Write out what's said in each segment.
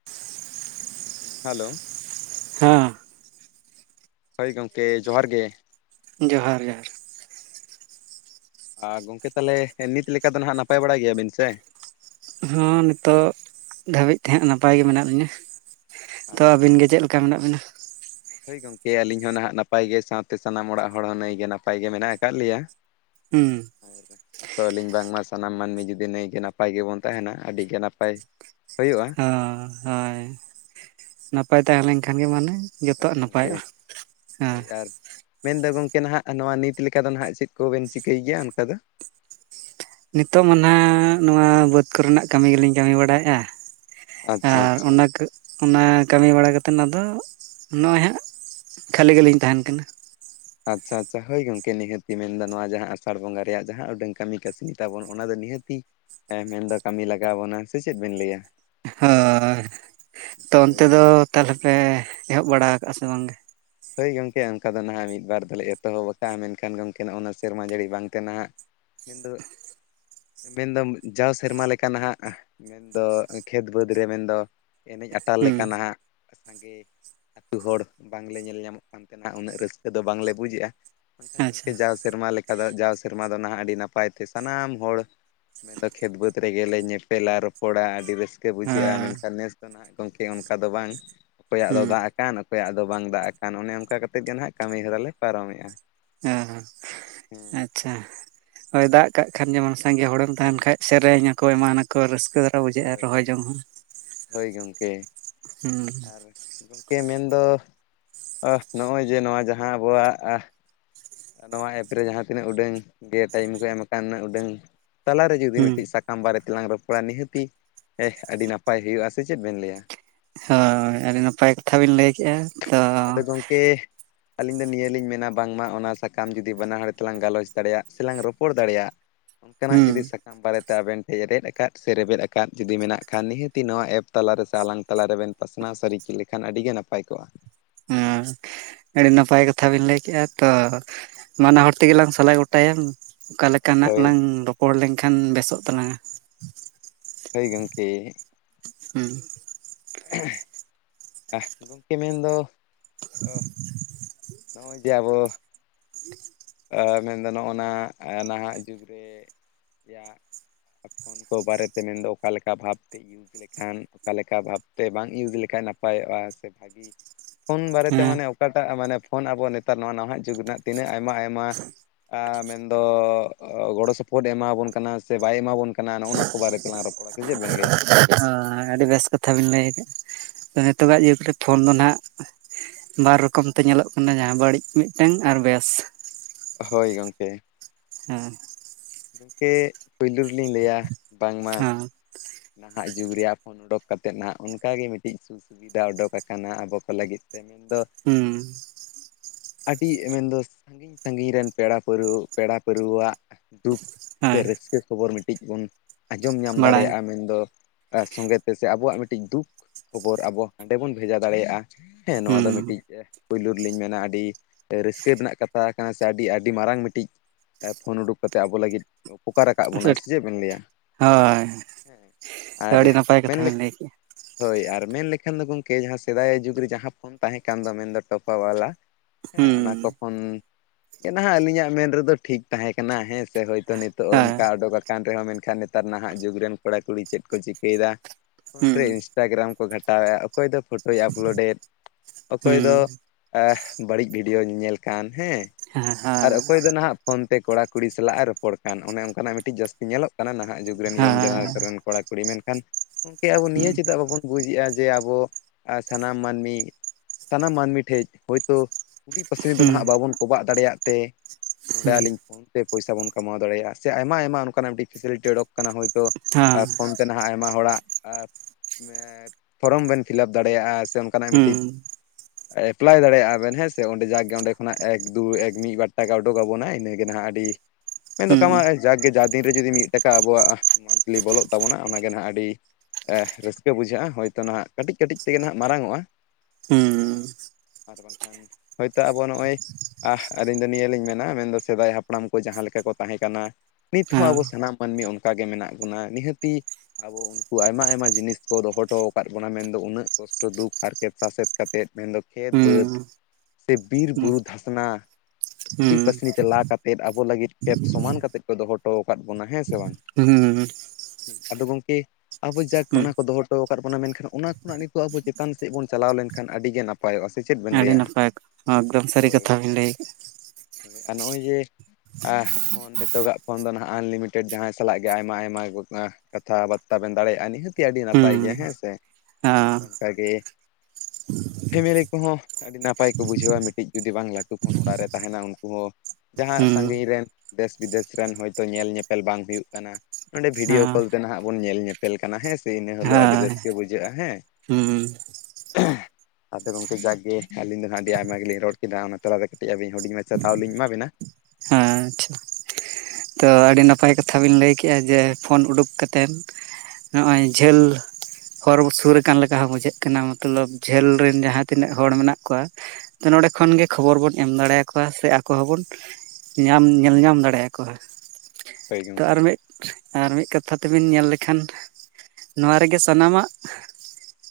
[inaudible] Hello ᱦᱮ ᱦᱳᱭ ᱜᱚᱢᱠᱮ ᱡᱚᱦᱟᱨ ᱜᱮ ᱡᱚᱦᱟᱨ ᱡᱚᱦᱟᱨ ᱟᱨ ᱜᱚᱢᱠᱮ ᱛᱟᱦᱚᱞᱮ ᱱᱤᱛ ᱞᱮᱠᱟ ᱫᱚ ᱱᱟᱦᱟᱜ ᱱᱟᱯᱟᱭ ᱵᱟᱲᱟ ᱜᱮᱭᱟᱵᱤᱱ ᱥᱮ ᱦᱚ ᱱᱤᱛᱚᱜ ᱫᱷᱟᱹᱵᱤᱡ ᱛᱮᱦᱟᱜ ᱱᱟᱯᱟᱭ ᱜᱮ ᱢᱮᱱᱟᱜ ᱞᱤᱧᱟᱹ ᱛᱚ ᱟᱪᱪᱷᱟ ᱟᱹᱵᱤᱱ ᱜᱮ ᱟᱪᱪᱷᱟ ᱪᱮᱫ ᱞᱮᱠᱟ ᱢᱮᱱᱟᱜ ᱵᱤᱱᱟ ᱦᱳᱭ ᱜᱚᱢᱠᱮ ᱟᱹᱞᱤᱧ ᱦᱚ ᱱᱟᱦᱟᱜ ᱱᱟᱯᱟᱭ ᱜᱮ ᱥᱟᱶᱛᱮ ᱥᱟᱱᱟᱢ ᱚᱲᱟᱜ ᱦᱚᱲ ᱦᱚ ᱱᱟᱹᱭᱜᱮ ᱱᱟᱯᱟᱭ ᱜᱮ ᱢᱮᱱᱟᱜ ᱟᱠᱟᱫ ᱞᱮᱭᱟ ᱦᱩ ᱟᱨ ᱟᱥᱚᱜ ᱟᱹᱞᱤᱧ ᱵᱟᱝᱢᱟ ᱥᱟᱱᱟᱢ ᱢᱟᱹᱱᱢᱤ ᱡᱩᱫᱤ ᱱᱟᱹᱭᱜᱮ ᱱᱟᱯᱟᱭ ᱜᱮᱵᱚᱱ ᱛᱟᱦᱮᱱᱟ ᱟᱰᱤᱜᱮ ᱱᱟᱯᱟᱭ ᱦᱩᱭᱩᱜᱼᱟ ᱦᱚ ᱦᱳᱭ ᱱᱟᱯᱟᱭ ᱛᱟᱦᱮ ᱞᱮᱱᱠᱷᱟᱱ ᱜᱮ ᱢᱟᱱᱮ ᱦᱳᱭ ᱡᱚᱛᱚᱣᱟᱜ ᱜᱚᱢᱠᱮ ᱱᱟᱯᱟᱭᱚᱜᱼᱟ ᱦᱮ ᱢᱮᱱᱫᱟ ᱜᱚᱝᱠᱮ ᱱᱟᱦᱟᱜ ᱱᱚᱣᱟ ᱱᱤᱛ ᱞᱮᱠᱟ ᱫᱚ ᱱᱟᱦᱟᱜ ᱪᱮᱫ ᱠᱚᱵᱮᱱ ᱪᱤᱠᱟᱹᱭ ᱜᱮᱭᱟ ᱚᱱᱠᱟ ᱫᱚ ᱱᱤᱛᱚᱜ ᱢᱟ ᱱᱟᱦᱟᱜ ᱱᱚᱣᱟ ᱵᱟᱹᱫᱽ ᱠᱚᱨᱮᱱᱟᱜ ᱠᱟᱹᱢᱤ ᱜᱮᱞᱤᱧ ᱠᱟᱹᱢᱤ ᱵᱟᱲᱟᱭᱮᱫᱼᱟ ᱟᱪᱪᱷᱟ ᱟᱨ ᱟᱪᱪᱷᱟ ᱚᱱᱟ [unintelligible] ᱚᱱᱟ ᱠᱟᱹᱢᱤ ᱵᱟᱲᱟ ᱠᱟᱛᱮᱫ ᱚᱱᱟᱫᱚ ᱱᱚᱜᱼᱚ ᱦᱟᱜ ᱠᱷᱟᱹᱞᱤ ᱜᱮᱞᱤᱧ ᱛᱟᱦᱮᱱ ᱠᱟᱱᱟ ᱟᱪᱷᱟ ᱟᱪᱷᱟ ᱦᱳᱭ ᱜᱚᱢᱠᱮ ᱱᱤᱦᱟᱹᱛᱤ ᱢᱮᱱᱫᱟ ᱱᱚᱣᱟ ᱡᱟᱦᱟᱸ ᱟᱥᱟᱲ ᱵᱚᱸᱜᱟ ᱨᱮᱭᱟᱜ ᱡᱟᱦᱟᱸ ᱩᱰᱟᱹᱝ ᱠᱟᱹᱢᱤ ᱠᱟᱹᱥᱱᱤ ᱛᱟᱵᱚᱱ ᱚᱱᱟ ᱫᱚ ᱱᱤᱦᱟᱹᱛᱤ ᱦᱮᱸ ᱢᱮᱱᱫᱚ ᱠᱟᱹᱢᱤ ᱞᱟᱜᱟᱣ ᱵᱚᱱᱟ ᱥᱮ ᱪᱮᱫ ᱵᱮᱱ ᱞᱟᱹᱭᱟ? ᱦᱳᱭ ᱛᱚ ᱚᱱᱛᱮ ᱦᱳᱭ ᱫᱚ ᱛᱟᱦᱚᱞᱮ ᱯᱮ ᱮᱦᱚᱵ ᱵᱟᱲᱟ ᱠᱟᱜᱼᱟ ᱥᱮ ᱵᱟᱝᱜᱮ? ᱦᱳᱭ ᱜᱚᱢᱠᱮ ᱚᱱᱠᱟ ᱫᱚ ᱱᱟᱦᱟᱸᱜ ᱢᱤᱫ ᱵᱟᱨ ᱫᱚᱞᱮ ᱮᱛᱚᱦᱚᱵ ᱠᱟᱜᱼᱟ ᱢᱮᱱᱠᱷᱟᱱ ᱜᱚᱢᱠᱮ ᱚᱱᱟ ᱥᱮᱨᱢᱟ ᱡᱟᱹᱲᱤ ᱵᱟᱝᱛᱮ ᱱᱟᱦᱟᱸᱜ ᱢᱮᱱ ᱫᱚ ᱢᱮᱱᱫᱚ ᱡᱟᱣ ᱥᱮᱨᱢᱟ ᱞᱮᱠᱟ ᱱᱟᱦᱟᱸᱜ ᱢᱮᱱᱫᱚ ᱠᱷᱮᱛ ᱵᱟᱹᱫᱽ ᱨᱮ ᱢᱮᱱᱫᱚ ᱮᱱᱮᱡ ᱟᱴᱟᱞ ᱞᱮᱠᱟ ᱦᱩᱸ ᱱᱟᱦᱟᱸᱜ ᱥᱟᱸᱜᱮ ᱟᱛᱩ ᱦᱚᱲ ᱵᱟᱝ ᱵᱟᱝᱞᱮ ᱧᱮᱞ ᱧᱟᱢᱚᱜ ᱠᱟᱱ ᱛᱟᱦᱮᱸᱱᱟ ᱩᱱᱟᱹᱜ ᱨᱟᱹᱥᱠᱟᱹ ᱫᱚ ᱵᱟᱝᱞᱮ ᱵᱩᱡ ᱮᱼᱟ ᱢᱮᱱᱠᱷᱟᱱ ᱟᱪᱪᱷᱟ ᱜᱚᱢᱠᱮ ᱡᱟᱣ ᱥᱮᱨᱢᱟ ᱞᱮᱠᱟ ᱫᱚ ᱡᱟᱣ ᱥᱮᱨᱢᱟ ᱫᱚ ᱱᱟᱦᱟᱸᱜ ᱟᱹᱰᱤ ᱱᱟᱯᱟᱭ ᱛᱮ ᱥᱟᱱᱟᱢ ᱦᱚᱲ ᱢᱮᱱᱫᱚ ᱠᱷᱮᱛ ᱵᱟᱹᱫᱽ ᱨᱮᱜᱮᱞᱮ ᱧᱮᱯᱮᱞᱟ ᱨᱚᱯᱚᱲᱟ ᱟᱹᱰᱤ ᱨᱟᱹᱥ ᱠᱟᱹ ᱵᱩᱡᱷᱟᱹᱜᱼᱟ ᱦᱮᱸ ᱢᱮᱱᱠᱷᱟᱱ ᱱᱮᱥ ᱫᱚ ᱱᱟᱦᱟᱸᱜ ᱜᱚᱢᱠᱮ ᱚᱱᱠᱟ ᱫᱚ ᱵᱟᱝ ᱚᱠᱚᱭᱟᱜ ᱫᱚ ᱦᱩᱸ ᱫᱟᱜ ᱟᱠᱟᱱ ᱚᱠᱚᱭᱟᱜ ᱫᱚ ᱵᱟᱝ ᱫᱟᱜ ᱟᱠᱟᱱ ᱚᱱᱮ ᱚᱱᱠᱟ ᱠᱟᱛᱮᱫ ᱜᱮ ᱦᱟᱸᱜ ᱠᱟᱹᱢᱤ ᱦᱚᱨᱟᱞᱮ ᱯᱟᱨᱚᱢᱮᱜᱼᱟ᱾ ᱦᱮᱸ ᱦᱮᱸ ᱦᱮᱸ ᱟᱪ ᱟᱪᱪᱷᱟ ᱦᱳᱭ ᱫᱟᱜ ᱠᱟᱜ ᱠᱷᱟᱱ ᱡᱮᱢᱚᱱ ᱥᱟᱸᱜᱮ ᱦᱚᱲᱮᱢ ᱛᱟᱦᱮᱸᱱ ᱠᱷᱟᱡ ᱥᱮᱨᱮᱧᱟᱠᱚ ᱮᱢᱟᱱᱟᱠᱚ ᱨᱟᱹᱥᱠᱟᱹ ᱠᱟᱹ ᱵᱩᱡᱷᱟᱹᱜᱼᱟ ᱨᱚᱦᱚᱭ ᱦᱳᱭ ᱡᱚᱝ ᱦᱚᱸ ᱦᱳᱭ ᱜᱚᱢᱠᱮ ᱦᱩᱸ᱾ ᱟᱨ ᱜᱚᱢᱠᱮ ᱢᱮᱱᱫᱚ ᱟᱦ ᱱᱚᱸᱜᱼᱚᱭ ᱡᱮ ᱱᱚᱣᱟ ᱡᱟᱦᱟᱸ ᱟᱵᱚᱣᱟᱜ ᱱᱚᱣᱟ ᱮᱯ ᱨᱮ ᱡᱟᱦᱟᱸ ᱛᱤᱱᱟᱹᱜ ᱩᱰᱟᱹᱝ ᱜᱮ ᱴᱟᱭᱤᱢ ᱠᱚ ᱮᱢ ᱠᱟᱱ ᱩᱱᱟᱹᱜ ᱩᱰᱟᱹᱝ ᱛᱟᱞᱟᱨᱮ ᱡᱩᱫᱤ ᱦᱩᱸ ᱢᱤᱫᱴᱤᱡ ᱥᱟ ᱛᱟᱢ ᱵᱟᱨᱮᱛᱮᱞᱟᱝ ᱨᱚᱯᱚᱲᱟ ᱱᱤᱦᱟᱹᱛᱤ ᱦᱮᱸ ᱟᱹᱰᱤ ᱱᱟᱯᱟᱭ ᱦᱩᱭᱩᱜᱼᱟ ᱥᱮ ᱪᱮᱫ ᱵᱮᱱ ᱞᱟᱹᱭᱟ? ᱦᱳᱭ ᱟᱹᱰᱤ ᱱᱟᱯᱟᱭ ᱠᱟᱛᱷᱟ ᱵᱤᱱ ᱞᱟᱹᱭ ᱠᱮᱜᱼᱟ᱾ ᱛᱚ ᱟᱫᱚ ᱜᱚᱢᱠᱮ ᱟᱹᱞᱤᱧ ᱫᱚ ᱱᱤᱭᱟᱹ ᱞᱤᱧ ᱢᱮᱱᱟ ᱵᱟᱝᱢᱟ ᱚᱱᱟ ᱥᱟᱠᱟᱢ ᱡᱩᱫᱤ ᱵᱟᱱᱟ ᱦᱚᱲ ᱛᱮᱞᱟᱝ ᱜᱟᱞᱚᱪ ᱫᱟᱲᱮᱭᱟᱜ ᱥᱮ ᱞᱟᱝ ᱨᱚᱯᱚᱲ ᱫᱟᱲᱮᱭᱟᱜ ᱚᱱᱠᱟᱱᱟᱜ ᱦᱩᱸ ᱡᱩᱫᱤ ᱥᱟ ᱛᱟᱢ ᱵᱟᱨᱮᱛᱮ ᱟᱵᱮᱱ ᱴᱷᱮᱱ ᱨᱮᱫ ᱠᱟᱫ ᱥᱮ ᱨᱮᱵᱮᱫ ᱟᱠᱟᱫ ᱡᱩᱫᱤ ᱢᱮᱱᱟᱜ ᱠᱷᱟᱱ ᱱᱤᱦᱟᱹᱛᱤ ᱱᱚᱣᱟ ᱮᱯ ᱛᱟᱞᱟᱨᱮ ᱥᱮ ᱟᱞᱟᱝ ᱛᱟᱞᱟ ᱨᱮᱵᱮᱱ ᱯᱟᱥᱱᱟᱣ ᱥᱟᱹᱨᱤ ᱠᱮᱫ ᱞᱮᱠᱷᱟᱱ ᱟᱹᱰᱤ ᱜᱮ ᱱᱟᱯᱟᱭ ᱠᱚᱜᱼᱟ᱾ ᱦᱩᱸ ᱟᱹᱰᱤ ᱱᱟᱯᱟᱭ ᱠᱟᱛᱷᱟ ᱵᱮᱤᱱ ᱞᱟᱹᱭ ᱠᱮᱜᱼᱟ ᱛᱚ ᱵᱟᱱᱟ ᱦᱚᱲ ᱛᱮᱜᱮ ᱞᱟᱝ ᱥᱟᱞᱟ ᱜᱚᱴᱟᱭᱟ᱾ ᱚᱠᱟ ᱞᱮᱠᱟᱱᱟᱜ ᱦᱳᱭ ᱞᱟᱝ ᱨᱚᱯᱚᱲ ᱞᱮᱱᱠᱷᱟᱱ ᱵᱮᱥᱚᱜ ᱛᱟᱞᱟᱝᱟ? ᱦᱳᱭ ᱜᱚᱝᱠᱮ᱾ ᱦᱩᱸ᱾ ᱟᱦ ᱜᱚᱢᱠᱮ ᱢᱮᱱᱫᱚ ᱱᱚᱜᱼᱚᱭ ᱡᱮ ᱟᱵᱚ ᱚ ᱢᱮᱱᱫᱚ ᱱᱚᱜᱼᱱᱟ ᱱᱟᱦᱟᱸᱜ ᱡᱩᱜᱽ ᱨᱮ ᱡᱮ [inaudible] ᱵᱟᱨᱮᱛᱮ ᱢᱮᱱᱫᱚ ᱚᱠᱟᱞᱮᱠᱟ ᱵᱷᱟᱵᱽᱛᱮ ᱤᱭᱩᱡᱽ ᱞᱮᱠᱷᱟᱱ ᱚᱠᱟ ᱞᱮᱠᱟ ᱵᱷᱟᱵᱛᱮ ᱵᱟᱝ ᱤᱭᱩᱡᱽ ᱞᱮᱠᱷᱟᱱ ᱱᱟᱯᱟᱭᱚᱜᱼᱟ, ᱥᱮ ᱵᱷᱟᱜᱤ ᱯᱷᱳᱱ ᱵᱟᱨᱮᱛᱮ ᱦᱮᱸ ᱢᱟᱱᱮ ᱚᱠᱟᱴᱟᱜ ᱢᱟᱱᱮ ᱯᱷᱳᱱ ᱟᱵᱚ ᱱᱮᱛᱟᱨ ᱱᱚᱣᱟ ᱱᱟᱦᱟᱸᱜ ᱡᱩᱜᱽ ᱨᱮᱱᱟᱜ ᱛᱤᱱᱟᱹᱜ ᱟᱭᱢᱟ ᱟᱭᱢᱟ ᱟ ᱢᱮᱱᱫᱚ ᱜᱚᱲᱚ ᱥᱚᱯᱚᱦᱚᱫ ᱮᱢᱟᱵᱚᱱ ᱠᱟᱱᱟ ᱥᱮ ᱵᱟᱭ ᱮᱢᱟᱵᱚᱱ ᱠᱟᱱᱟ, ᱱᱚᱜᱼᱱᱟ ᱠᱚ ᱵᱟᱨᱮ ᱛᱮᱞᱟᱝ ᱨᱚᱯᱚᱲᱟ᱾ ᱥᱮ ᱪᱮᱫ ᱵᱮᱱ ᱞᱟᱹᱭᱟ? ᱦᱟᱸ ᱟᱹᱰᱤ ᱵᱮᱥ ᱠᱟᱛᱷᱟ ᱵᱤᱱ ᱞᱟᱹᱭ ᱠᱟᱜᱼᱟ, ᱱᱤᱛᱚᱜᱟᱜ ᱡᱩᱜᱽ ᱨᱮ ᱯᱷᱳᱱ ᱫᱚ ᱱᱟᱸᱜ ᱵᱟᱨ ᱨᱚᱠᱚᱢ ᱛᱮ ᱧᱮᱞᱚᱜ ᱠᱟᱱᱟ ᱡᱟᱦᱟᱸ ᱵᱟᱹᱲᱤᱡ ᱢᱤᱫᱴᱮᱱ ᱟᱨ ᱵᱮᱥ ᱾ ᱦᱳᱭ ᱜᱚᱢᱠᱮ᱾ ᱦᱮᱸ᱾ ᱜᱚᱢᱠᱮ ᱯᱩᱭᱞᱳ ᱨᱮᱞᱤᱧ ᱞᱟᱹᱭᱟ, ᱵᱟᱝᱢᱟ ᱦᱮᱸ ᱱᱟᱦᱟᱸᱜ ᱡᱩᱜᱽ ᱨᱮᱭᱟᱜ ᱯᱷᱳᱱ ᱚᱰᱳᱠ ᱠᱟᱛᱮᱫ ᱱᱟᱦᱟᱸᱜ ᱚᱱᱠᱟ ᱜᱮ ᱢᱤᱫᱴᱤᱡ ᱥᱩᱠᱽ ᱥᱩᱵᱤᱫᱷᱟ ᱚᱰᱳᱠ ᱟᱠᱟᱱᱟ ᱟᱵᱚ ᱠᱚ ᱞᱟᱹᱜᱤᱫ᱾ ᱛᱮᱦᱮᱧ ᱫᱚ ᱦᱩᱸ ᱟᱹᱰᱤ ᱢᱮᱱᱫᱚ ᱥᱟᱺᱜᱤᱧ ᱥᱟᱺᱜᱤᱧ ᱨᱮᱱ ᱯᱮᱲᱟ ᱯᱟᱹᱨᱣᱟᱹ, ᱯᱮᱲᱟ ᱯᱟᱹᱨᱟᱹᱣᱟᱜ ᱫᱩᱠ ᱥᱮ ᱦᱮᱸ ᱨᱟᱹᱥᱠᱟᱹ ᱠᱷᱚᱵᱚᱨ ᱢᱤᱫᱴᱤᱡ ᱵᱚᱱ ᱟᱸᱡᱚᱢ ᱧᱟᱢ ᱵᱟᱲᱟᱭ ᱫᱟᱲᱮᱭᱟᱜᱼᱟ᱾ ᱫᱚ ᱥᱚᱸᱜᱮ ᱛᱮᱥᱮ ᱟᱵᱚᱣᱟᱜ ᱢᱤᱫᱴᱤᱡ ᱫᱩᱠ ᱠᱷᱚᱵᱚᱨ ᱟᱵᱚ ᱦᱟᱸᱰᱮ ᱵᱚᱱ ᱵᱷᱮᱡᱟ ᱫᱟᱲᱮᱭᱟᱜᱼᱟ᱾ ᱦᱮᱸ ᱱᱚᱣᱟ ᱦᱩᱸ ᱫᱚ ᱢᱤᱫᱴᱤᱡ ᱮᱚ ᱯᱳᱭᱞᱳ ᱨᱮᱞᱤᱧ ᱢᱮᱱᱟ ᱟᱹᱰᱤ ᱨᱟᱹᱥᱠᱟᱹ ᱨᱮᱱᱟᱜ ᱠᱟᱛᱷᱟ ᱠᱟᱱᱟ ᱥᱮ ᱟᱹᱰᱤ ᱟᱹᱰᱤ ᱢᱟᱨᱟᱝ ᱢᱤᱫᱴᱤᱡ ᱯᱷᱳᱱ ᱩᱰᱩᱠ ᱠᱟᱛᱮᱫ ᱟᱵᱚ ᱞᱟᱹᱜᱤᱫ ᱩᱯᱚᱠᱟᱨ ᱟᱠᱟᱫ ᱵᱚᱱᱟᱭ ᱥᱮ ᱪᱮᱫ ᱵᱮᱱ ᱞᱟᱹᱭᱟ? ᱦᱳᱭ, ᱦᱮᱸ ᱟᱨ ᱟᱹᱰᱤ ᱱᱟᱯᱟᱭ ᱢᱮᱱ ᱠᱟᱛᱷᱟ ᱵᱮᱱ ᱞᱮᱠᱷᱟᱱ ᱞᱟᱹᱭ ᱠᱮᱜᱼᱟ᱾ ᱦᱳᱭ ᱟᱨ ᱢᱮᱱ ᱞᱮᱠᱷᱟᱱ ᱫᱚ ᱜᱚᱝᱠᱮ ᱡᱟᱦᱟᱸ ᱥᱮᱫᱟᱭᱟᱜ ᱡᱩᱜᱽ ᱨᱮ ᱡᱟᱦᱟᱸ ᱯᱷᱳᱱ ᱛᱟᱦᱮᱸ ᱠᱟᱱ ᱫᱚ ᱢᱮᱱᱫᱚ ᱴᱚᱯᱟ ᱵᱟᱞᱟ ᱦᱮᱸ ᱦᱩᱸ ᱚᱱᱟ ᱠᱚ ᱯᱳᱱ ᱜᱮ ᱱᱟᱦᱟᱜ ᱟᱹᱞᱤᱧᱟᱜ ᱢᱮᱱ ᱨᱮᱫᱚ ᱴᱷᱤᱠ ᱛᱟᱦᱮᱸ ᱠᱟᱱᱟ ᱦᱮᱸ ᱥᱮ, ᱦᱳᱭᱛᱳ ᱱᱤᱛᱚᱜ ᱦᱮᱸ ᱚᱱᱠᱟ ᱚᱰᱳᱠ ᱟᱠᱟᱱ ᱨᱮᱦᱚᱸ ᱢᱮᱱᱠᱷᱟᱱ ᱱᱮᱛᱟᱨ ᱱᱟᱦᱟᱜ ᱡᱩᱜᱽ ᱨᱮᱱ ᱠᱚᱲᱟ ᱠᱩᱲᱤ ᱪᱮᱫ ᱠᱚ ᱪᱤᱠᱟᱹᱭᱮᱫᱟ ᱯᱷᱳᱱ ᱦᱩᱸ ᱨᱮ ᱤᱱᱥᱴᱟᱜᱨᱟᱢ ᱠᱚ ᱜᱷᱟᱴᱟᱣᱮᱫᱼᱟ, ᱚᱠᱚᱭ ᱫᱚ ᱯᱷᱳᱴᱳ ᱦᱳᱭ ᱟᱯᱞᱳᱰᱮᱮᱫ ᱚᱠᱚᱭ ᱦᱩᱸ ᱫᱚ ᱵᱟᱹᱲᱤᱡ ᱵᱷᱤᱰᱤᱭᱳ ᱧᱮᱞ ᱠᱟᱱ ᱦᱮᱸ ᱟᱨ ᱚᱠᱚᱭ ᱫᱚ ᱱᱟᱦᱟᱜ ᱯᱷᱳᱱ ᱛᱮ ᱠᱚᱲᱟ ᱠᱩᱲᱤ ᱥᱟᱞᱟᱜ ᱮᱚ ᱨᱚᱯᱚᱲ ᱠᱟᱱ ᱚᱱᱮ ᱚᱱᱠᱟᱱᱟᱜ ᱢᱤᱫᱴᱤᱡ ᱡᱟᱹᱥᱛᱤ ᱧᱮᱞᱚᱜ ᱠᱟᱱᱟ ᱱᱟᱦᱟᱜ ᱡᱩᱜᱽ ᱨᱮᱱ ᱤᱭᱚᱝ ᱡᱮᱱᱟᱨᱮᱥᱚᱱ ᱚᱱ ᱠᱚᱲᱟ ᱠᱩᱲᱤ ᱢᱮᱱᱠᱷᱟᱱ ᱜᱚᱝᱠᱮ ᱟᱵᱚ ᱦᱮᱸ ᱱᱤᱭᱟᱹ ᱪᱮᱫᱟᱜ ᱵᱟᱵᱚᱱ ᱵᱩᱡ ᱮᱚᱼᱟ ᱡᱮ ᱟᱵᱚ ᱥᱟᱱᱟᱢ ᱢᱟᱹᱱᱢᱤ ᱥᱟᱱᱟᱢ ᱢᱟᱹᱱᱢᱤ ᱴᱷᱮᱡ ᱦᱚᱳᱭᱛᱳ ᱠᱩᱰᱤ ᱯᱟᱹᱥᱱᱤ ᱫᱚ ᱦᱩᱸ ᱱᱟᱦᱟᱜ ᱵᱟᱵᱚᱱ ᱠᱚᱵᱟᱜ ᱫᱟᱲᱮᱭᱟᱜ ᱛᱮ ᱦᱩᱸ ᱦᱮᱸ ᱦᱩᱸ ᱱᱚᱰᱮ ᱟᱹᱞᱤᱧ ᱯᱷᱳᱱ ᱛᱮ ᱯᱚᱭᱥᱟ ᱵᱚᱱ ᱠᱟᱢᱟᱣ ᱫᱟᱲᱮᱭᱟᱜᱼᱟ, ᱥᱮ ᱟᱭᱢᱟ ᱟᱭᱢᱟ ᱚᱱᱠᱟᱱᱟᱜ ᱢᱤᱫᱴᱤᱡ ᱯᱷᱮᱥᱮᱞᱤᱴᱤ ᱩᱰᱳᱠ ᱟᱠᱟᱱᱟ ᱦᱚᱭᱛᱳ ᱯᱷᱳᱱ ᱛᱮ ᱱᱟᱦᱟᱜ ᱟᱭᱢᱟ ᱦᱚᱲᱟᱜ ᱯᱷᱨᱚᱢ ᱵᱮᱱ ᱯᱷᱤᱞᱟᱯ ᱫᱟᱲᱮᱭᱟᱜᱼᱟ ᱥᱮ ᱚᱱᱠᱟᱱᱟᱜ ᱦᱩᱸ ᱦᱩᱸ ᱢᱤᱫᱴᱤᱡ ᱦᱮᱸ ᱮᱯᱞᱟᱭ ᱫᱟᱲᱮᱭᱟᱜᱼᱟ ᱵᱮᱱ ᱦᱮᱸ ᱥᱮ ᱚᱸᱰᱮ ᱡᱟᱜᱮ ᱚᱸᱰᱮ ᱠᱷᱚᱱᱟᱜ ᱮᱠ ᱫᱩ ᱮᱠ ᱢᱤᱫ ᱵᱟᱨ ᱴᱟᱠᱟ ᱩᱰᱩᱠᱟ ᱟᱵᱚᱱᱟ ᱤᱱᱟᱹᱜᱮ ᱱᱟᱦᱟᱜ ᱟᱹᱰᱤ ᱢᱮᱱ ᱫᱟᱠᱚ ᱚᱠᱟ ᱢᱟ ᱡᱟᱠᱮ ᱡᱟ ᱫᱤᱱ ᱨᱮ ᱡᱩᱫᱤ ᱢᱤᱫ ᱴᱟᱠᱟ ᱟᱵᱚᱣᱟᱜ ᱢᱟᱱᱛᱷ ᱞᱤ ᱵᱚᱞᱚᱜ ᱛᱟᱵᱚᱱᱟ ᱚᱱᱟᱜᱮ ᱱᱟᱦᱟᱜ ᱟᱹᱰᱤ ᱨᱟᱹᱥᱠᱟᱹ ᱵᱩᱡᱷᱟᱹᱜᱼᱟ ᱦᱳᱭᱛᱳ ᱱᱟᱦᱟᱜ ᱠᱟᱹᱴᱤᱡ ᱠᱟᱹᱴᱤᱡ ᱛᱮᱜᱮ ᱱᱟᱦᱜ ᱢᱟᱨᱟᱝᱚᱜᱼᱟ᱾ ᱦᱩᱸ᱾ ᱟᱨ ᱵᱟᱝᱠᱷᱟᱱ, ᱦᱳᱭᱛᱳ ᱟᱵᱚ ᱱᱚᱜᱼᱚᱭ ᱟᱦ ᱟᱹᱞᱤᱧ ᱫᱚ ᱱᱤᱭᱟᱹ ᱞᱤᱧ ᱢᱮᱱᱟ ᱢᱮᱱᱫᱚ ᱥᱮᱫᱟᱭ ᱦᱟᱯᱲᱟᱢ ᱠᱚ ᱡᱟᱦᱟᱸ ᱞᱮᱠᱟ ᱠᱚ ᱛᱟᱦᱮᱸ ᱠᱟᱱᱟ ᱱᱤᱛ ᱦᱚᱸ ᱟᱵᱚ ᱥᱟᱱᱟᱢ ᱢᱟᱹᱱᱢᱤ ᱚᱱᱠᱟ ᱜᱮ ᱢᱮᱱᱟᱜ ᱵᱚᱱᱟ ᱱᱤᱦᱟᱹᱛᱤ ᱟᱵᱚ ᱩᱱᱠᱩ ᱟᱭᱢᱟ ᱟᱭᱢᱟ ᱡᱤᱱᱤᱥ ᱠᱚ ᱫᱚᱦᱚᱴᱚ ᱟᱠᱟᱫ ᱵᱚᱱᱟ ᱢᱮᱱᱫᱚ ᱩᱱᱟᱹᱜ ᱠᱚᱥᱴᱚ, ᱫᱩᱠ, ᱦᱟᱨᱠᱮᱛ, ᱥᱟᱥᱮᱛ, ᱠᱟᱛᱮᱫ ᱢᱮᱱ ᱫᱚ ᱠᱷᱮᱛ, ᱵᱟᱹᱫᱽ, ᱥᱮ ᱵᱤᱨ, ᱵᱩᱨᱩ, ᱦᱩᱸ ᱫᱷᱟᱥᱱᱟ ᱠᱩᱰᱤ ᱯᱟᱹᱥᱱᱤ ᱛᱮ ᱞᱟ ᱠᱟᱛᱮᱫ ᱟᱵᱚ ᱞᱟᱹᱜᱤᱫ ᱠᱷᱮᱛ ᱥᱚᱢᱟᱱ ᱠᱟᱛᱮᱫ ᱠᱚ ᱫᱚᱦᱚ ᱦᱚᱴᱚ ᱟᱠᱟᱫ ᱵᱚᱱᱟ ᱦᱮᱸ ᱥᱮ ᱵᱟᱝ? ᱦᱩᱸᱻᱦᱩᱸ᱾ ᱟᱫᱚ ᱜᱚᱝᱠᱮ ᱟᱵᱚ ᱡᱟᱠ ᱦᱩᱸ ᱚᱱᱟ ᱠᱚ ᱫᱚᱦᱚ ᱦᱚᱴᱚ ᱟᱠᱟ ᱵᱚᱱᱟ ᱢᱮᱱᱠᱷᱟᱱ ᱚᱱᱟ ᱠᱷᱚᱱᱟᱜ ᱱᱤᱛᱚᱜ ᱟᱵᱚ ᱪᱮᱛᱟᱱ ᱥᱮᱫ ᱵᱚᱱ ᱪᱟᱞᱟᱣ ᱞᱮᱱᱠᱷᱟᱱ ᱟᱹᱰᱤᱜᱮ ᱱᱟᱯᱟᱭ ᱯᱟᱭᱚᱜᱼᱟ, ᱥᱮ ᱪᱮᱫ ᱵᱮᱱ ᱞᱟᱹᱭᱟ? ᱯᱮᱠ, ᱮᱠᱫᱚᱢ ᱥᱟᱹᱨᱤ ᱦᱳᱭ ᱠᱟᱛᱷᱟ ᱵᱮᱱ ᱞᱟᱹᱭᱮᱫᱼᱟ ᱾ ᱟᱨ ᱱᱚᱜᱼᱚᱭ ᱡᱮ ᱟᱦ ᱯᱷᱳᱱ ᱱᱤᱛᱚᱜᱟᱜ ᱯᱷᱳᱱ ᱫᱚ ᱱᱟᱦᱟᱜ ᱟᱱᱞᱤᱢᱤᱴᱮᱰ ᱡᱟᱦᱟᱸᱭ ᱥᱟᱞᱟᱜ ᱜᱮ ᱟᱭᱢᱟ ᱟᱭᱢᱟ [unintelligible] ᱠᱟᱛᱷᱟ ᱵᱟᱛᱛᱟ ᱵᱮᱱ ᱫᱟᱲᱮᱭᱟᱜᱼᱟ ᱱᱤᱦᱟᱹᱛᱤ ᱟᱹᱰᱤ ᱱᱟᱯᱟᱭ ᱜᱮᱭᱟ ᱦᱮᱸ ᱥᱮ᱾ ᱟᱨ ᱚᱱᱠᱟᱜᱮ ᱯᱷᱮᱢᱮᱞᱤ ᱠᱚᱦᱚᱸ ᱟᱹᱰᱤ ᱱᱟᱯᱟᱭ ᱠᱚ ᱵᱩᱡᱷᱟᱹᱣᱟ ᱢᱤᱫᱴᱤᱡ ᱡᱩᱫᱤ ᱵᱟᱝ ᱞᱟᱹᱴᱩ ᱠᱷᱚᱱ ᱚᱲᱟᱜ ᱨᱮ ᱛᱟᱦᱮᱱᱟ ᱩᱱᱠᱩ ᱦᱚᱸ ᱡᱟᱦᱟᱸ ᱦᱩᱸ ᱦᱮᱸ ᱥᱟᱺᱜᱤᱧ ᱨᱮᱱ ᱫᱮᱥ ᱵᱤᱫᱮᱥ ᱨᱮᱱ ᱦᱳᱭ ᱛᱚ ᱧᱮᱞ ᱧᱮᱯᱮᱞ ᱵᱟᱝ ᱦᱩᱭᱩᱜ ᱠᱟᱱᱟ ᱚᱸᱰᱮ ᱵᱷᱤᱰᱭᱳ ᱠᱚᱞ ᱛᱮ ᱱᱟᱦᱟᱜ ᱵᱚᱱ ᱧᱮᱞ ᱧᱮᱯᱮᱞ ᱠᱟᱱᱟ ᱦᱮᱸ ᱥᱮ ᱤᱱᱟᱹ ᱦᱤᱞᱳᱜ ᱦᱮᱸ ᱟᱹᱰᱤ ᱨᱟᱹᱥᱠᱟᱹ ᱵᱩᱡᱷᱟᱹᱜᱼᱟ ᱦᱮᱸ᱾ [inaudible] ᱟᱫᱚ ᱜᱚᱝᱠᱮ ᱡᱟᱜᱠᱮ ᱟᱹᱞᱤᱧ ᱫᱚ ᱦᱟᱸᱜ ᱟᱹᱰᱤ ᱟᱭᱢᱟ ᱜᱮᱞᱤᱧ ᱨᱚᱲ ᱠᱮᱫᱟ ᱚᱱᱟ ᱛᱟᱞᱟ ᱫᱚ ᱠᱟᱹᱴᱤᱡ ᱟᱹᱵᱤᱱ ᱦᱩᱰᱤᱧ ᱢᱟᱪᱷᱟ ᱫᱟᱣ ᱞᱤᱧ ᱮᱢᱟ ᱵᱤᱱᱟ᱾ ᱦᱮᱸ ᱟᱪᱪᱷᱟ᱾ ᱛᱚ ᱟᱹᱰᱤ ᱱᱟᱯᱟᱭ ᱠᱟᱛᱷᱟ ᱵᱤᱱ ᱞᱟᱹᱭ ᱠᱮᱫᱼᱟ ᱾ ᱡᱮ ᱯᱷᱳᱱ ᱩᱰᱩᱠ ᱠᱟᱛᱮᱱ ᱱᱚᱜᱼᱚᱭ ᱡᱷᱟᱹᱞ ᱦᱚᱨ ᱥᱩᱨ ᱟᱠᱟᱱ ᱞᱮᱠᱟ ᱦᱚᱸ ᱵᱩᱡᱷᱟᱹᱜ ᱠᱟᱱᱟ᱾ ᱢᱚᱛᱞᱚᱵ ᱡᱷᱽᱟᱹᱞ ᱨᱮᱱ ᱡᱟᱦᱟᱸ ᱛᱤᱱᱟᱹᱜ ᱦᱚᱲ ᱢᱮᱱᱟᱜ ᱠᱚᱣᱟ᱾ ᱱᱚᱰᱮᱸ ᱠᱷᱚᱱ ᱜᱮ ᱠᱷᱚᱵᱚᱨ ᱵᱚᱱ ᱮᱢ ᱫᱟᱲᱮᱸ ᱟᱠᱚᱣᱟ᱾ ᱥᱮ ᱟᱠᱚ ᱦᱚᱸᱵᱚᱱ ᱧᱟᱢ, ᱧᱮᱞ ᱧᱟᱢ ᱫᱟᱲᱮ ᱟᱠᱚᱣᱟ ᱦᱳᱭ ᱾ ᱛᱚ ᱟᱨ ᱜᱚᱝᱠᱮ ᱢᱤᱫ ᱟᱨ ᱢᱤᱫ ᱠᱟᱛᱷᱟ ᱛᱮᱵᱮᱱ ᱧᱮᱞ ᱞᱮᱠᱷᱟᱱ, ᱱᱚᱣᱟ ᱨᱮᱜᱮ ᱥᱟᱱᱟᱢᱟᱜ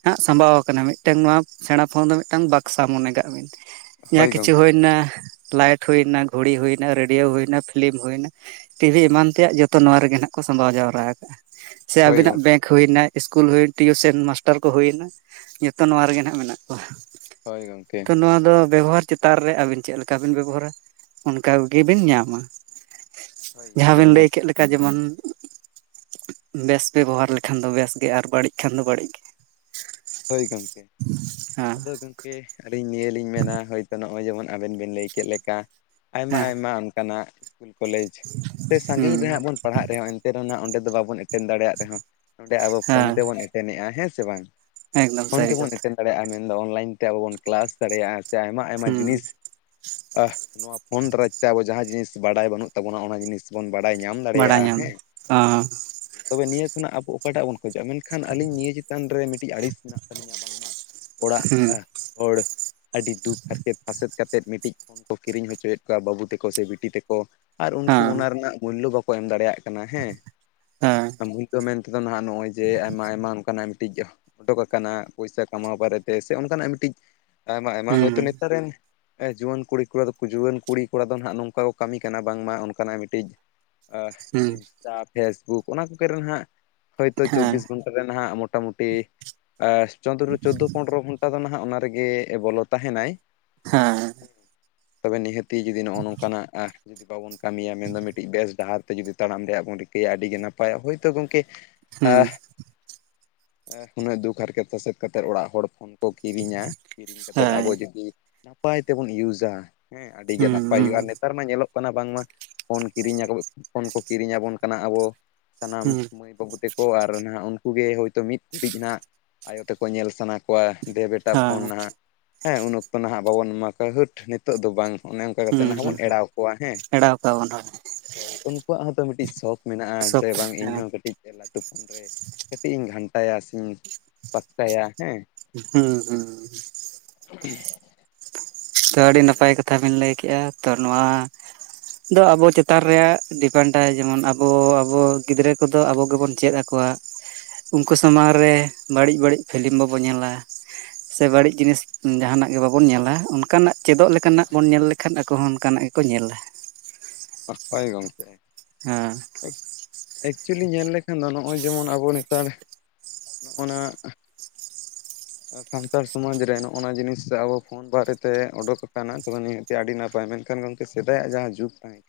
ᱦᱟᱜ ᱥᱟᱸᱵᱟᱣ ᱟᱠᱟᱱᱟ, ᱢᱤᱫᱴᱟᱝ ᱱᱚᱣᱟ ᱥᱮᱬᱟᱸ ᱯᱷᱳᱱ ᱫᱚ ᱢᱤᱫᱴᱟᱝ ᱵᱟᱠᱥᱟ ᱢᱚᱱᱮ ᱠᱟᱜ ᱵᱤᱱ ᱦᱳᱭ ᱡᱟᱦᱟᱸ ᱠᱤᱪᱷᱩ ᱜᱚᱝᱠᱮ ᱦᱩᱭ ᱮᱱᱟ, ᱞᱟᱭᱤᱴ ᱦᱩᱭᱱᱟ, ᱜᱷᱩᱲᱤ ᱦᱩᱭ ᱮᱱᱟ, ᱨᱮᱰᱤᱭᱳ ᱦᱩᱭᱱᱟ, ᱯᱷᱤᱞᱤᱢ ᱦᱩᱭ ᱮᱱᱟ, ᱴᱤᱵᱷᱤ ᱮᱢᱟᱱ ᱛᱮᱭᱟᱜ ᱡᱚᱛᱚ ᱱᱚᱣᱟ᱾ ᱨᱮᱜᱮ ᱱᱟᱦᱟᱜ ᱠᱚ ᱥᱟᱢᱵᱟᱣ ᱡᱟᱣᱨᱟ ᱟᱠᱟᱜᱼᱟ᱾ ᱥᱮ ᱦᱳᱭ ᱟᱵᱤᱱᱟᱜ ᱜᱚᱝᱠᱮ ᱵᱮᱝᱠ ᱦᱩᱭ ᱮᱱᱟ, ᱤᱥᱠᱩᱞ ᱦᱩᱭ ᱮᱱᱟ, ᱴᱤᱭᱩᱥᱚᱱ ᱢᱟᱥᱴᱟᱨ ᱠᱚ ᱦᱩᱭᱮᱱᱟ᱾ ᱡᱚᱛᱚ ᱱᱚᱣᱟ ᱨᱮᱜᱮ ᱱᱟᱜ ᱢᱮᱱᱟᱜ ᱦᱳᱭ ᱜᱚᱝᱠᱮ ᱛᱚ ᱱᱚᱣᱟ ᱫᱚ ᱵᱮᱵᱚᱦᱟᱨ ᱪᱮᱛᱟᱱ ᱨᱮ, ᱟᱵᱤᱱ ᱪᱮᱫ ᱞᱮᱠᱟ ᱵᱤᱱ ᱵᱮᱵᱚᱦᱟᱨᱟ ᱾ᱚᱱᱠᱟ ᱜᱮᱵᱤᱱ ᱧᱟᱢᱟ᱾ ᱦᱳᱭ ᱡᱟᱦᱟᱸ ᱜᱚᱝᱠᱮ ᱵᱤᱱ ᱞᱟᱹᱭ ᱱᱤᱦᱟᱹᱛᱤ ᱠᱮᱫ ᱞᱮᱠᱟ ᱡᱮᱢᱚᱱ ᱵᱮᱥ ᱯᱮ ᱵᱮᱵᱚᱦᱟᱨ ᱞᱮᱠᱷᱟᱱ ᱫᱚ, ᱵᱮᱥ ᱜᱮ ᱟᱨ ᱵᱟᱹᱲᱤᱡ ᱠᱷᱟᱱ ᱫᱚ ᱵᱟᱹᱲᱤᱡ ᱜᱮ᱾ ᱦᱳᱭ ᱜᱚᱝᱠᱮ ᱦᱮᱸ ᱟᱫᱚ ᱜᱚᱝᱠᱮ ᱟᱹᱞᱤᱧ ᱱᱤᱭᱟᱹ ᱞᱤᱧ ᱢᱮᱱᱟ ᱦᱳᱭᱛᱚ ᱱᱚᱣᱟ᱾ ᱱᱚᱜᱼᱚᱭ ᱡᱮᱢᱚᱱ ᱟᱵᱮᱱ ᱵᱤᱱ ᱞᱟᱹᱭ ᱠᱮᱫ ᱞᱮᱠᱟ᱾ ᱟᱭᱢᱟ - ᱦᱮᱸ ᱟᱭᱢᱟ ᱚᱱᱠᱟᱱᱟᱜ ᱤᱥᱠᱩᱞ ᱠᱚᱞᱮᱡᱽ, ᱥᱮ ᱦᱩᱸ ᱥᱟᱺᱜᱤᱧ ᱨᱮᱦᱲᱜ ᱵᱚᱱ ᱯᱟᱲᱦᱟᱜ ᱨᱮᱦᱚᱸ ᱮᱱᱛᱮ ᱨᱮᱦᱚᱸ ᱚᱸᱰᱮ ᱫᱚ ᱵᱟᱵᱚᱱ ᱮᱴᱠ ᱮᱴᱮᱱ ᱫᱟᱲᱮᱭᱟᱜ ᱨᱮᱦᱚᱸ ᱱᱚᱸᱰᱮ ᱟᱵᱚ ᱯᱷᱳᱱ ᱦᱮᱸ ᱛᱮᱵᱚᱱ ᱮᱴᱮᱱᱮᱜᱼᱟ᱾ ᱦᱮᱸ ᱥᱮ ᱵᱟᱝ? ᱮᱠᱫᱚᱢ ᱯᱷᱳᱱ ᱥᱟᱹᱨᱤ ᱛᱮᱵᱚᱱ ᱠᱟᱛᱷᱟ ᱮᱴᱮᱱ ᱫᱟᱲᱮᱭᱟᱜᱼᱟ᱾ ᱢᱮᱱᱫᱚ ᱚᱱᱞᱟᱭᱤᱱ ᱛᱮ ᱟᱵᱚ ᱵᱚᱱ ᱠᱞᱟᱥ ᱫᱟᱲᱮᱭᱟᱜᱼᱟ ᱾ᱥᱮ ᱟᱭᱢᱟ - ᱟᱭᱢᱟ ᱦᱩᱸ ᱡᱤᱱᱤᱥ ᱟᱦ ᱱᱚᱣᱟ ᱯᱷᱳᱱ ᱫᱟᱨᱟᱭ ᱛᱮ ᱟᱵᱚ ᱡᱟᱦᱟᱸ ᱡᱤᱱᱤᱥ, ᱵᱟᱰᱟᱭ ᱵᱟᱹᱱᱩᱜ ᱛᱟᱵᱚᱱᱟ᱾ ᱚᱱᱟ ᱡᱤᱱᱤᱥ ᱵᱚᱱ ᱵᱟᱰᱟᱭ ᱧᱟᱢ ᱵᱟᱲᱟᱭ ᱫᱟᱲᱮᱭᱟᱜᱼᱟ ᱧᱟᱢᱟ ᱾ᱦᱮᱸ ᱦᱮᱸ ᱛᱚᱵᱮ ᱱᱤᱭᱟᱹ ᱠᱷᱚᱱᱟᱜ ᱟᱵᱚ ᱚᱠᱟᱴᱟᱜ ᱵᱚᱱ ᱠᱷᱚᱡᱚᱜᱼᱟ᱾ ᱢᱮᱱᱠᱷᱟᱱ ᱟᱹᱞᱤᱧ ᱱᱤᱭᱟᱹ ᱪᱮᱛᱟᱱ ᱨᱮ, ᱢᱤᱫᱴᱤᱡ ᱟᱹᱲᱤᱥ ᱢᱮᱱᱟᱜ ᱛᱟᱞᱤᱧᱟ ᱵᱟᱝᱢᱟ, ᱚᱲᱟᱜ ᱦᱩᱸ ᱦᱚᱲ ᱟᱹᱰᱤ ᱫᱩᱠ ᱦᱟᱨᱠᱮᱛ ᱯᱷᱟᱥᱮᱛ ᱠᱟᱛᱮᱫ ᱢᱤᱫᱴᱤᱡ, ᱯᱷᱳᱱ ᱠᱚ ᱠᱤᱨᱤᱧ ᱦᱚᱪᱚᱭᱮᱫ ᱠᱚᱣᱟ ᱾ᱵᱟᱹᱵᱩ ᱛᱟᱠᱚ ᱥᱮ ᱵᱤᱴᱤ ᱛᱮᱠᱚ ᱟᱨ ᱩᱱᱠᱩ ᱦᱮᱸ ᱚᱱᱟ ᱨᱮᱱᱟᱜ ᱢᱩᱞᱞᱚ ᱵᱟᱠᱚ ᱮᱢ ᱫᱟᱲᱮᱭᱟᱜ ᱠᱟᱱᱟ᱾ ᱦᱮᱸ ᱦᱮᱸ ᱫᱚ ᱢᱮᱱᱛᱮ ᱫᱚ ᱱᱟᱦᱟᱜ ᱱᱚᱜᱼᱚᱭ ᱡᱮ, ᱟᱭᱢᱟ - ᱟᱭᱢᱟ ᱚᱱᱠᱟᱱᱟᱜ ᱢᱤᱫᱴᱤᱡ ᱯᱷᱳᱴᱳ ᱠᱟ᱾ ᱠᱟᱱᱟ ᱯᱚᱭᱥᱟ ᱠᱟᱢᱟᱣ ᱵᱟᱨᱮᱛᱮ ᱾ ᱥᱮ ᱚᱱᱠᱟᱱᱟᱜ ᱢᱤᱫᱴᱤᱡ ᱟᱭᱢᱟ - ᱟᱭᱢᱟ ᱦᱩᱸ ᱦᱚᱭᱛᱳ ᱱᱮᱛᱟᱨ ᱨᱮᱱ ᱡᱩᱣᱟᱹᱱ ᱠᱩᱲᱤ ᱠᱚᱲᱟ ᱡᱩᱣᱟᱹᱱ ᱠᱩᱲᱤ ᱠᱚᱲᱟ ᱾ ᱫᱚ ᱦᱟᱜ ᱱᱚᱝᱠᱟ ᱠᱚ ᱠᱟᱹᱢᱤ ᱠᱟᱱᱟ ᱾ ᱵᱟᱝᱢᱟ ᱚᱱᱠᱟᱱᱟᱜ ᱢᱤᱫᱴᱤᱡ ᱦᱩᱸ ᱤᱱᱥᱴᱟ ᱯᱷᱮᱥᱵᱩᱠ ᱚᱱᱟ ᱠᱚ ᱠᱚᱨᱮ ᱱᱟᱦᱟᱜ, ᱦᱳᱭᱛᱳ ᱦᱮᱸ ᱪᱚᱵᱽᱵᱤᱥ ᱜᱷᱚᱱᱴᱟ ᱨᱮ ᱱᱟᱦᱟᱜ ᱢᱚᱴᱟᱢᱩᱴᱤ ᱮᱸ ᱪᱚᱫᱨᱚ ᱪᱳᱫᱽᱫᱳ ᱯᱚᱱᱨᱚ ᱜᱷᱚᱱᱴᱟ ᱫᱚ ᱱᱟᱦᱟᱜ, ᱚᱱᱟ ᱨᱮᱜᱮ ᱵᱚᱞᱚ ᱛᱟᱦᱮᱸᱱᱟᱭ᱾ ᱦᱮᱸ ᱛᱚᱵᱮ ᱱᱤᱦᱟᱹᱛᱤ ᱡᱩᱫᱤ ᱱᱚᱜᱼᱚ ᱱᱚᱝᱠᱟᱱᱟᱜᱼ- ᱡᱩᱫᱤ ᱵᱟᱵᱚᱱ ᱠᱟᱹᱢᱤᱭᱟ᱾ ᱢᱮᱱᱫᱚ ᱢᱤᱫᱴᱤᱡ ᱵᱮᱥ ᱰᱟᱦᱟᱨ ᱛᱮ, ᱡᱩᱫᱤ ᱛᱟᱲᱟᱢ ᱨᱮᱭᱟᱜ ᱵᱚᱱ ᱨᱤᱠᱟᱹᱭᱟ᱾ ᱟᱹᱰᱤᱜᱮ ᱱᱟᱯᱟᱭᱟ᱾ ᱦᱳᱭᱛᱳ ᱜᱚᱝᱠᱮ ᱦᱩᱸ ᱟᱦ ᱩᱱᱟᱹᱜ ᱫᱩᱠ ᱦᱟᱨᱠᱮᱛ ᱥᱟᱥᱮᱛ ᱠᱟᱛᱮᱫ ᱚᱲᱟᱜ ᱦᱚᱲ ᱯᱷᱳᱱ ᱠᱚ ᱠᱤᱨᱤᱧᱟ ᱾ ᱠᱤᱨᱤᱧ ᱠᱟᱛᱮᱫ ᱦᱮᱸ ᱟᱵᱚ ᱡᱩᱫᱤ ᱱᱟᱯᱟᱭ ᱛᱮᱵᱚᱱ ᱤᱭᱩᱡᱟ ᱦᱮᱸ ᱟᱹᱰᱤ ᱜᱮ ᱦᱩᱸ ᱱᱟᱯᱟᱭ ᱦᱩᱭᱩᱜᱼᱟ᱾ ᱦᱩᱸ ᱱᱮ ᱱᱮᱛᱟᱨ ᱢᱟ ᱧᱮᱞᱚᱜ ᱠᱟᱱᱟ ᱾ ᱵᱟᱝᱢᱟ ᱯᱷᱳᱱ ᱠᱤᱨᱤᱧᱟ᱾ ᱯᱷᱳᱱ ᱠᱚ ᱠᱤᱨᱤᱧᱟᱵᱚᱱ ᱠᱟᱱᱟ ᱟᱵᱚ ᱥᱟᱱᱟᱢ ᱦᱩᱸ ᱢᱟᱹᱭ ᱵᱟᱹᱵᱩ ᱛᱮᱠᱚ, ᱟᱨ ᱱᱟᱦᱟᱜ ᱩᱱᱠᱩ ᱜᱮ ᱦᱳᱭᱛᱳ ᱢᱤᱫ ᱠᱩᱲᱤᱡ ᱱᱟᱦᱟᱜ, ᱟᱭᱳ ᱛᱮᱠᱚ ᱧᱮᱞ ᱥᱟᱱᱟ᱾ ᱠᱚᱣᱟ ᱫᱮ ᱵᱮᱴᱟ ᱯᱷᱳᱱ ᱦᱮᱸ ᱱᱟᱦᱟᱜ ᱦᱮᱸ ᱩᱱ ᱚᱠᱛᱚ ᱱᱟᱦᱟᱜ ᱵᱟᱵᱚᱱ ᱮᱢᱟ ᱠᱚᱣᱟ᱾ ᱦᱟᱹᱴ ᱱᱤᱛᱚᱜ ᱫᱚ ᱵᱟᱝ᱾ ᱚᱱᱮ ᱚᱱᱠᱟ ᱠᱟᱛᱮᱫ ᱦᱩᱸ ᱱᱟᱦᱟᱵ ᱦᱩᱸ ᱵᱚᱱ ᱮᱲᱟᱣ ᱠᱚᱣᱟ ᱦᱮᱸ ᱮᱲᱟᱣ ᱠᱟᱜ ᱵᱚᱱ ᱦᱳᱭ ᱩᱱᱠᱩᱣᱟᱜ ᱦᱚᱸᱛᱚ ᱢᱤᱫᱴᱤᱡ ᱥᱚᱠᱷ ᱢᱮᱱᱟᱜᱼᱟ᱾ ᱥᱚᱵ ᱡᱮ ᱵᱟᱝ ᱦᱮᱸ ᱤᱧᱦᱚᱸ ᱠᱟᱹᱴᱤᱡ ᱞᱟᱹᱴᱩ ᱯᱷᱚᱱ ᱨᱮ ᱠᱟᱹᱴᱤᱡ ᱤᱧ ᱜᱷᱟᱱᱴᱟᱭᱟ᱾ ᱥᱮᱧ ᱯᱟᱥᱠᱟᱭᱟ ᱦᱮᱸ᱾ ᱦᱩᱸ ᱦᱩᱸ ᱛᱚ ᱟᱹᱰᱤ ᱱᱟᱯᱟᱭ ᱠᱟᱛᱷᱟ ᱵᱤᱱ ᱞᱟᱹᱭ ᱠᱮᱫᱼᱟ᱾ ᱛᱚ ᱱᱚᱣᱟ ᱫᱚ ᱟᱵᱚ ᱪᱮᱛᱟᱱ ᱨᱮᱭᱟᱜ ᱰᱤᱯᱮᱱᱰᱟᱭ᱾ ᱡᱮᱢᱚᱱ ᱟᱵᱚ ᱟᱵᱚ ᱜᱤᱫᱽᱨᱟᱹ ᱠᱚᱼᱫᱚ ᱟᱵᱚ ᱜᱮᱵᱚᱱ ᱪᱮᱫ ᱠᱚᱣᱟᱜ᱾ ᱩᱱᱠᱩ ᱥᱟᱢᱟᱝ ᱨᱮ ᱵᱟᱹᱲᱤᱡ ᱵᱟᱹᱲᱤᱡ ᱯᱷᱤᱞᱤᱢ ᱵᱟᱵᱚᱱ ᱧᱮᱞᱟ᱾ ᱥᱮ ᱵᱟᱹᱲᱤᱡ ᱡᱤᱱᱤᱥ ᱡᱟᱦᱟᱱᱟᱜ ᱜᱮ ᱵᱟᱵᱚᱱ ᱧᱮᱞᱟ᱾ ᱚᱱᱟ ᱠᱟᱱᱟᱜ ᱪᱮᱫᱚᱜ ᱞᱮᱠᱟᱱᱟᱜ ᱵᱚᱱ ᱧᱮᱞ ᱞᱮᱠᱷᱟᱱ ᱟᱠᱚ ᱦᱚᱸ ᱚᱱᱠᱟᱱᱟᱜ ᱜᱮᱠᱚ ᱧᱮᱞᱟ᱾ ᱦᱚᱸᱜ ᱚᱭ ᱜᱚᱝᱠᱮ᱾ ᱦᱮᱸ᱾ ᱮᱠ ᱮᱠᱪᱩᱭᱮᱞᱤ ᱧᱮᱞ ᱞᱮᱠᱷᱟᱱ ᱫᱚ ᱱᱚᱜᱼᱚᱭ ᱡᱮᱢᱚᱱ ᱟᱵᱚ ᱱᱮᱛᱟᱨ ᱱᱚᱜᱼᱚᱱᱟ ᱥᱟᱱᱛᱟᱲ ᱥᱚᱢᱟᱡᱽ ᱨᱮ ᱱᱚᱜᱼᱱᱟ ᱡᱤᱱᱤᱥ ᱨᱮ ᱟᱵᱚ ᱯᱷᱳᱱ ᱵᱟᱨᱮᱛᱮ ᱚᱰᱳᱠ ᱟᱠᱟᱱᱟ, ᱛᱚᱵᱮ ᱱᱤᱭᱟᱹ ᱛᱮ ᱟᱹᱰᱤ ᱱᱟᱯᱟᱭ ᱢᱮᱱᱠᱷᱟᱱ ᱜᱚᱝᱠᱮ ᱥᱮᱫᱟᱭᱟᱜ ᱡᱟᱦᱟᱸ ᱡᱩᱜᱽ ᱛᱟᱦᱮᱸ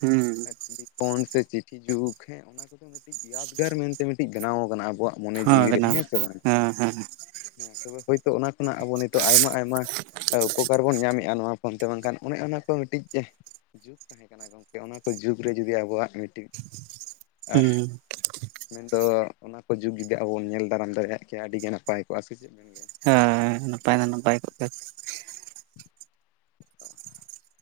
ᱦᱩᱸ᱾ ᱴᱮᱞᱤᱯᱷᱳᱱ ᱥᱮ ᱪᱤᱴᱷᱤ ᱡᱩᱜᱽ ᱦᱮᱸ ᱚᱱᱟ ᱠᱚᱫᱚ ᱢᱤᱫᱴᱤᱡ ᱭᱟᱫᱽᱜᱟᱨ ᱢᱮᱱᱛᱮ ᱢᱤᱫᱴᱤᱡ ᱵᱮᱱᱟᱣ ᱠᱟᱱᱟ ᱟᱵᱚᱣᱟᱜ ᱢᱚᱱᱮ ᱦᱳᱭ ᱡᱤᱣᱤᱮ ᱵᱮᱱᱟᱣ ᱦᱮᱸ ᱥᱮ ᱵᱟᱝ᱾ ᱦᱮᱸ ᱦᱮᱸ ᱦᱮᱸ ᱛᱚᱵᱮ ᱦᱳᱭᱛᱳ ᱚᱱᱟ ᱠᱷᱚᱱᱟᱜ ᱟᱵᱚ ᱱᱤᱛᱳᱜ ᱟᱭᱢᱟ ᱟᱭᱢᱟ ᱟ ᱩᱯᱚᱠᱟᱨ ᱵᱚᱱ ᱧᱟᱢᱮᱜᱼᱟ ᱱᱚᱣᱟ ᱯᱷᱳᱱ ᱛᱮ, ᱵᱟᱝᱠᱷᱟᱱ ᱚᱱᱮ ᱚᱱᱟᱠᱚ ᱢᱤᱫᱴᱤᱡ ᱡᱩᱜᱽ ᱛᱟᱦᱮᱸ ᱠᱟᱱᱟ ᱜᱚᱝᱠᱮ ᱚᱱᱟ ᱠᱚ ᱡᱩᱜᱽ ᱨᱮ ᱡᱩᱫᱤ ᱟᱵᱚᱣᱟᱜ ᱢᱤᱫᱴᱤᱡ ᱮᱦ ᱦᱩᱸ ᱢᱮᱱᱫᱚ ᱚᱱᱟ ᱠᱚ ᱡᱩᱜᱽ ᱡᱩᱫᱤ ᱟᱵᱚ ᱵᱚᱱ ᱧᱮᱞ ᱫᱟᱨᱟᱢ ᱫᱟᱲᱮᱭᱟᱜ ᱠᱮᱭᱟ ᱟᱹᱰᱤᱜᱮ ᱱᱟᱯᱟᱭ ᱠᱚᱜᱼᱟ ᱥᱮ ᱪᱮᱫ ᱵᱮᱱ ᱢᱮᱱᱟ? ᱦᱮᱸ ᱱᱟᱯᱟᱭ ᱫᱚ ᱱᱟᱯᱟᱭ ᱠᱚᱜ ᱜᱮᱭᱟ᱾ [inaudible]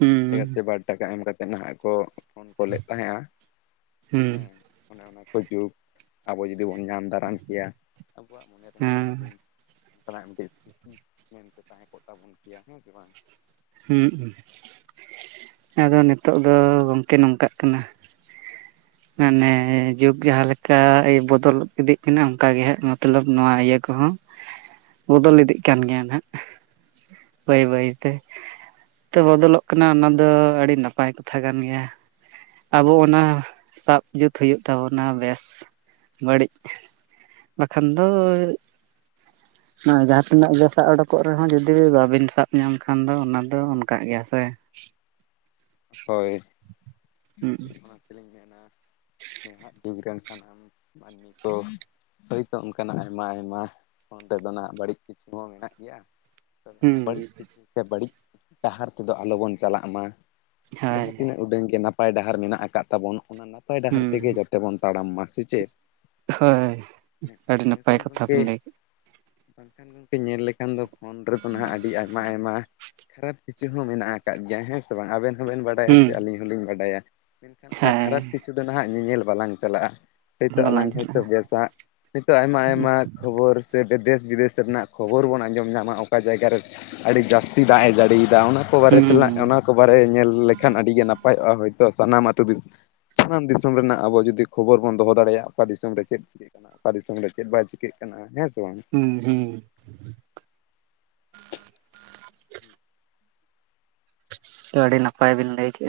ᱦᱩᱸ ᱴᱟᱠᱟ ᱮᱢ ᱠᱟᱛᱮᱫ ᱱᱟᱦᱟᱜ ᱠᱚ ᱯᱷᱳᱱ ᱠᱚᱞᱮᱫ ᱛᱟᱦᱮᱸᱜᱼᱟ ᱦᱩᱸ ᱦᱮᱸ᱾ ᱚᱱᱮ ᱚᱱᱟ ᱠᱚ ᱡᱩᱜᱽ ᱟᱵᱚ ᱡᱩᱫᱤ ᱵᱚᱱ ᱧᱟᱢ ᱫᱟᱨᱟᱢ ᱠᱮᱭᱟ ᱟᱵᱚᱣᱟᱜ ᱢᱚᱱᱮ ᱨᱮᱦᱚᱸ ᱦᱮᱸ ᱢᱤᱫᱴᱤᱱ ᱚᱱᱠᱟᱱᱟᱜ ᱢᱤᱫᱴᱤᱡ ᱥᱨᱤᱛᱤ ᱢᱮᱱᱛᱮ ᱛᱟᱦᱮᱸ ᱠᱚᱜ ᱛᱟᱵᱚᱱ ᱠᱮᱭᱟ᱾ ᱦᱮᱸ ᱥᱮ ᱵᱟᱝ? ᱦᱩᱸᱜ ᱩᱸ᱾ ᱟᱫᱚ ᱱᱤᱛᱳᱜ ᱫᱚ ᱜᱚᱝᱠᱮ ᱱᱚᱝᱠᱟᱜ ᱠᱟᱱᱟ [inaudible] ᱟᱱᱮ ᱡᱩᱜᱽ ᱡᱟᱦᱟᱸ ᱞᱮᱠᱟ ᱵᱚᱫᱚᱞ ᱤᱫᱤᱜ ᱠᱟᱱᱟ ᱚᱝᱠᱟᱜᱮ ᱦᱟᱸᱜ ᱢᱚᱛᱞᱚᱵᱽ ᱱᱚᱣᱟ ᱤᱭᱟᱹ ᱠᱚᱦᱚᱸ [inaudible] ᱵᱚᱫᱚᱞ ᱤᱫᱤᱜ ᱠᱟᱱ ᱜᱮᱭᱟ ᱱᱟᱦᱟᱸᱜ ᱵᱟᱹᱭ ᱵᱟᱹᱭ ᱛᱮ᱾ ᱛᱚ ᱵᱚᱫᱚᱞᱚᱜ ᱠᱟᱱᱟ ᱚᱱᱟ ᱫᱚ ᱟᱹᱰᱤ ᱱᱟᱯᱟᱭ ᱠᱟᱛᱷᱟ ᱠᱟᱱ ᱜᱮᱭᱟ᱾ ᱟᱵᱚ ᱚᱱᱟ ᱥᱟᱵ ᱡᱩᱛ ᱦᱩᱭᱩᱜ ᱛᱟᱵᱚᱱᱟ ᱵᱮᱥ ᱵᱟᱹᱲᱤᱡ᱾ ᱵᱟᱠᱷᱟᱱ ᱫᱚ ᱚᱱᱟ ᱡᱟᱦᱟᱸ ᱛᱤᱱᱟᱹᱜ ᱜᱮ ᱥᱟᱵ ᱩᱰᱩᱠᱚᱜ ᱨᱮᱦᱚᱸ ᱡᱩᱫᱤ ᱜᱮ ᱵᱟᱵᱤᱱ ᱥᱟᱵ ᱧᱟᱢ ᱠᱟ ᱠᱷᱟᱱ ᱫᱚ ᱚᱱᱟ ᱫᱚ ᱚᱱᱠᱟᱜ ᱜᱮᱭᱟ ᱥᱮ᱾ ᱦᱳᱭ᱾ ᱦᱩᱸᱜ ᱩᱸ᱾ ᱚᱱᱟ ᱛᱮᱞᱤᱧ ᱢᱮᱱᱟ ᱱᱟᱦᱟᱜ ᱡᱩᱜᱽ ᱨᱮᱱ ᱥᱟᱱᱟᱢ ᱢᱟᱹᱱᱢᱤ ᱠᱚ ᱦᱳᱭᱛᱚ ᱚᱱᱠᱟᱱᱟᱜ ᱟᱭᱢᱟ ᱟᱭᱢᱟ ᱯᱷᱳᱱ ᱛᱮᱫᱚ ᱱᱟᱜ ᱵᱟᱹᱲᱤᱡ ᱠᱤᱪᱷᱩ ᱦᱚᱸ ᱢᱮᱱᱟᱜ ᱜᱮᱭᱟ᱾ ᱛᱚᱵᱮ ᱦᱩᱸ ᱚᱱᱟ ᱵᱟᱹᱲᱤᱡ ᱪᱤᱠᱤ ᱥᱮ ᱵᱟᱹᱲᱤᱡ ᱰᱟᱦᱟᱨ ᱛᱮᱫᱚ ᱟᱞᱚᱵᱚᱱ ᱪᱟᱞᱟᱜ ᱢᱟ᱾ ᱦᱳᱭ ᱡᱟᱦᱟᱸ ᱛᱤᱱᱟᱹᱜ ᱩᱰᱟᱹᱝ ᱜᱮ ᱱᱟᱯᱟᱭ ᱰᱟᱦᱟᱨ ᱢᱮᱱᱟᱜ ᱟᱠᱟᱫ ᱛᱟᱵᱚᱱ ᱚᱱᱟ ᱱᱟᱯᱟᱭ ᱰᱟᱦᱟᱨ ᱦᱩᱸ ᱛᱮᱜᱮ ᱡᱟ ᱛᱮᱵᱚᱱ ᱛᱟᱲᱟᱢ ᱢᱟ, ᱥᱮ ᱪᱮᱫ? ᱦᱳᱭ ᱟᱹᱰᱤ ᱱᱟᱯᱟᱭ ᱵᱟᱝᱠᱷᱟᱱ ᱠᱟᱛᱷᱟ ᱵᱤᱱ ᱜᱚᱝᱠᱮ ᱞᱟᱹᱭ ᱠᱮᱫ᱾ ᱵᱟᱝᱠᱷᱟᱱ ᱜᱚᱢᱠᱮ ᱧᱮᱞ ᱞᱮᱠᱷᱟᱱ ᱫᱚ ᱯᱷᱳᱱ ᱨᱮᱫᱚ ᱱᱟᱜ ᱟᱹᱰᱤ ᱟᱭᱢᱟ ᱟᱭᱢᱟ ᱠᱷᱟᱨᱟᱯ ᱠᱤᱪᱷᱩ ᱦᱚᱸ ᱢᱮᱱᱟᱜ ᱟᱠᱟᱫ ᱜᱮᱭᱟ᱾ ᱦᱮᱸ ᱥᱮ ᱵᱟᱝ? ᱟᱵᱮᱱ ᱦᱚᱸᱵᱮᱱ ᱵᱟᱰᱟᱭᱟ ᱦᱩᱸ ᱥᱮ ᱟᱹᱞᱤᱧ ᱦᱚᱸ ᱞᱤᱧ ᱵᱟᱰᱟᱭᱟ᱾ ᱢᱮᱱᱠᱷᱟᱱ ᱚᱱᱟ ᱦᱮᱸ ᱠᱷᱟᱨᱟᱯ ᱠᱤᱪᱷᱩ ᱫᱚ ᱱᱟᱦᱟᱜ ᱧᱮᱧᱮᱞ ᱵᱟᱞᱟᱝ ᱪᱟᱞᱟᱜᱼᱟ᱾ ᱦᱳᱭᱛᱳ ᱟᱞᱟᱝ ᱵᱟᱞᱟᱝ ᱦᱳᱭᱛᱳ ᱪᱟᱞᱟᱜᱼᱟ ᱵᱮᱥᱟᱜ ᱱᱤᱛᱳᱜ ᱟᱭᱢᱟ ᱟᱭᱢᱟ ᱠᱷᱳᱵᱳᱨ ᱛᱮ ᱫᱚ ᱫᱮᱥ ᱵᱤᱫᱮᱥ ᱨᱮᱱᱟᱜ ᱠᱷᱳᱵᱳᱨ ᱵᱚᱱ ᱟᱸᱡᱚᱢ ᱧᱟᱢᱟ ᱚᱠᱟ ᱡᱟᱭᱜᱟ ᱨᱮ ᱟᱹᱰᱤ ᱡᱟᱹᱥᱛᱤ ᱫᱟᱜ ᱮ ᱡᱟᱹᱲᱤᱭᱫᱟ ᱚᱱᱟ ᱛᱮ ᱠᱚ ᱵᱟᱨᱮ ᱦᱩᱸ ᱛᱮᱞᱟ ᱚᱱᱟ ᱠᱚ ᱵᱟᱨᱮ ᱧᱮᱞ ᱞᱮᱠᱷᱟᱱ ᱟᱹᱰᱤᱜᱮ ᱱᱟᱯᱟᱭᱚᱜᱼᱟ ᱦᱳᱭᱛᱳ ᱥᱟᱱᱟᱢ ᱟᱹᱛᱩ ᱫᱤᱥ ᱥᱟᱱᱟᱢ ᱫᱤᱥᱳᱢ ᱨᱮᱱᱟᱜ ᱟᱵᱚ ᱡᱩᱫᱤ ᱠᱷᱳᱵᱳᱨ ᱵᱚᱱ ᱫᱚᱦᱚ ᱫᱟᱲᱮᱭᱟᱜᱼᱟ ᱚᱠᱟ ᱫᱤᱥᱚᱢ ᱨᱮ ᱪᱮᱫ ᱪᱤᱠᱟ. ᱜ ᱠᱟᱱᱟ ᱚᱠᱟ ᱫᱤᱥᱚᱢ ᱨᱮ ᱪᱮᱫ ᱵᱟᱭ ᱪᱤᱠᱟᱹᱜ ᱠᱟᱱᱟ ᱦᱮᱸ ᱥᱮ ᱵᱟᱝ? ᱦᱩᱸ ᱦᱩᱸ ᱾ ᱛᱚ ᱟᱹᱰᱤ ᱱᱟᱯᱟᱭ ᱵᱤᱱ ᱞᱟᱹᱭ ᱠᱮᱜᱼᱟ ᱾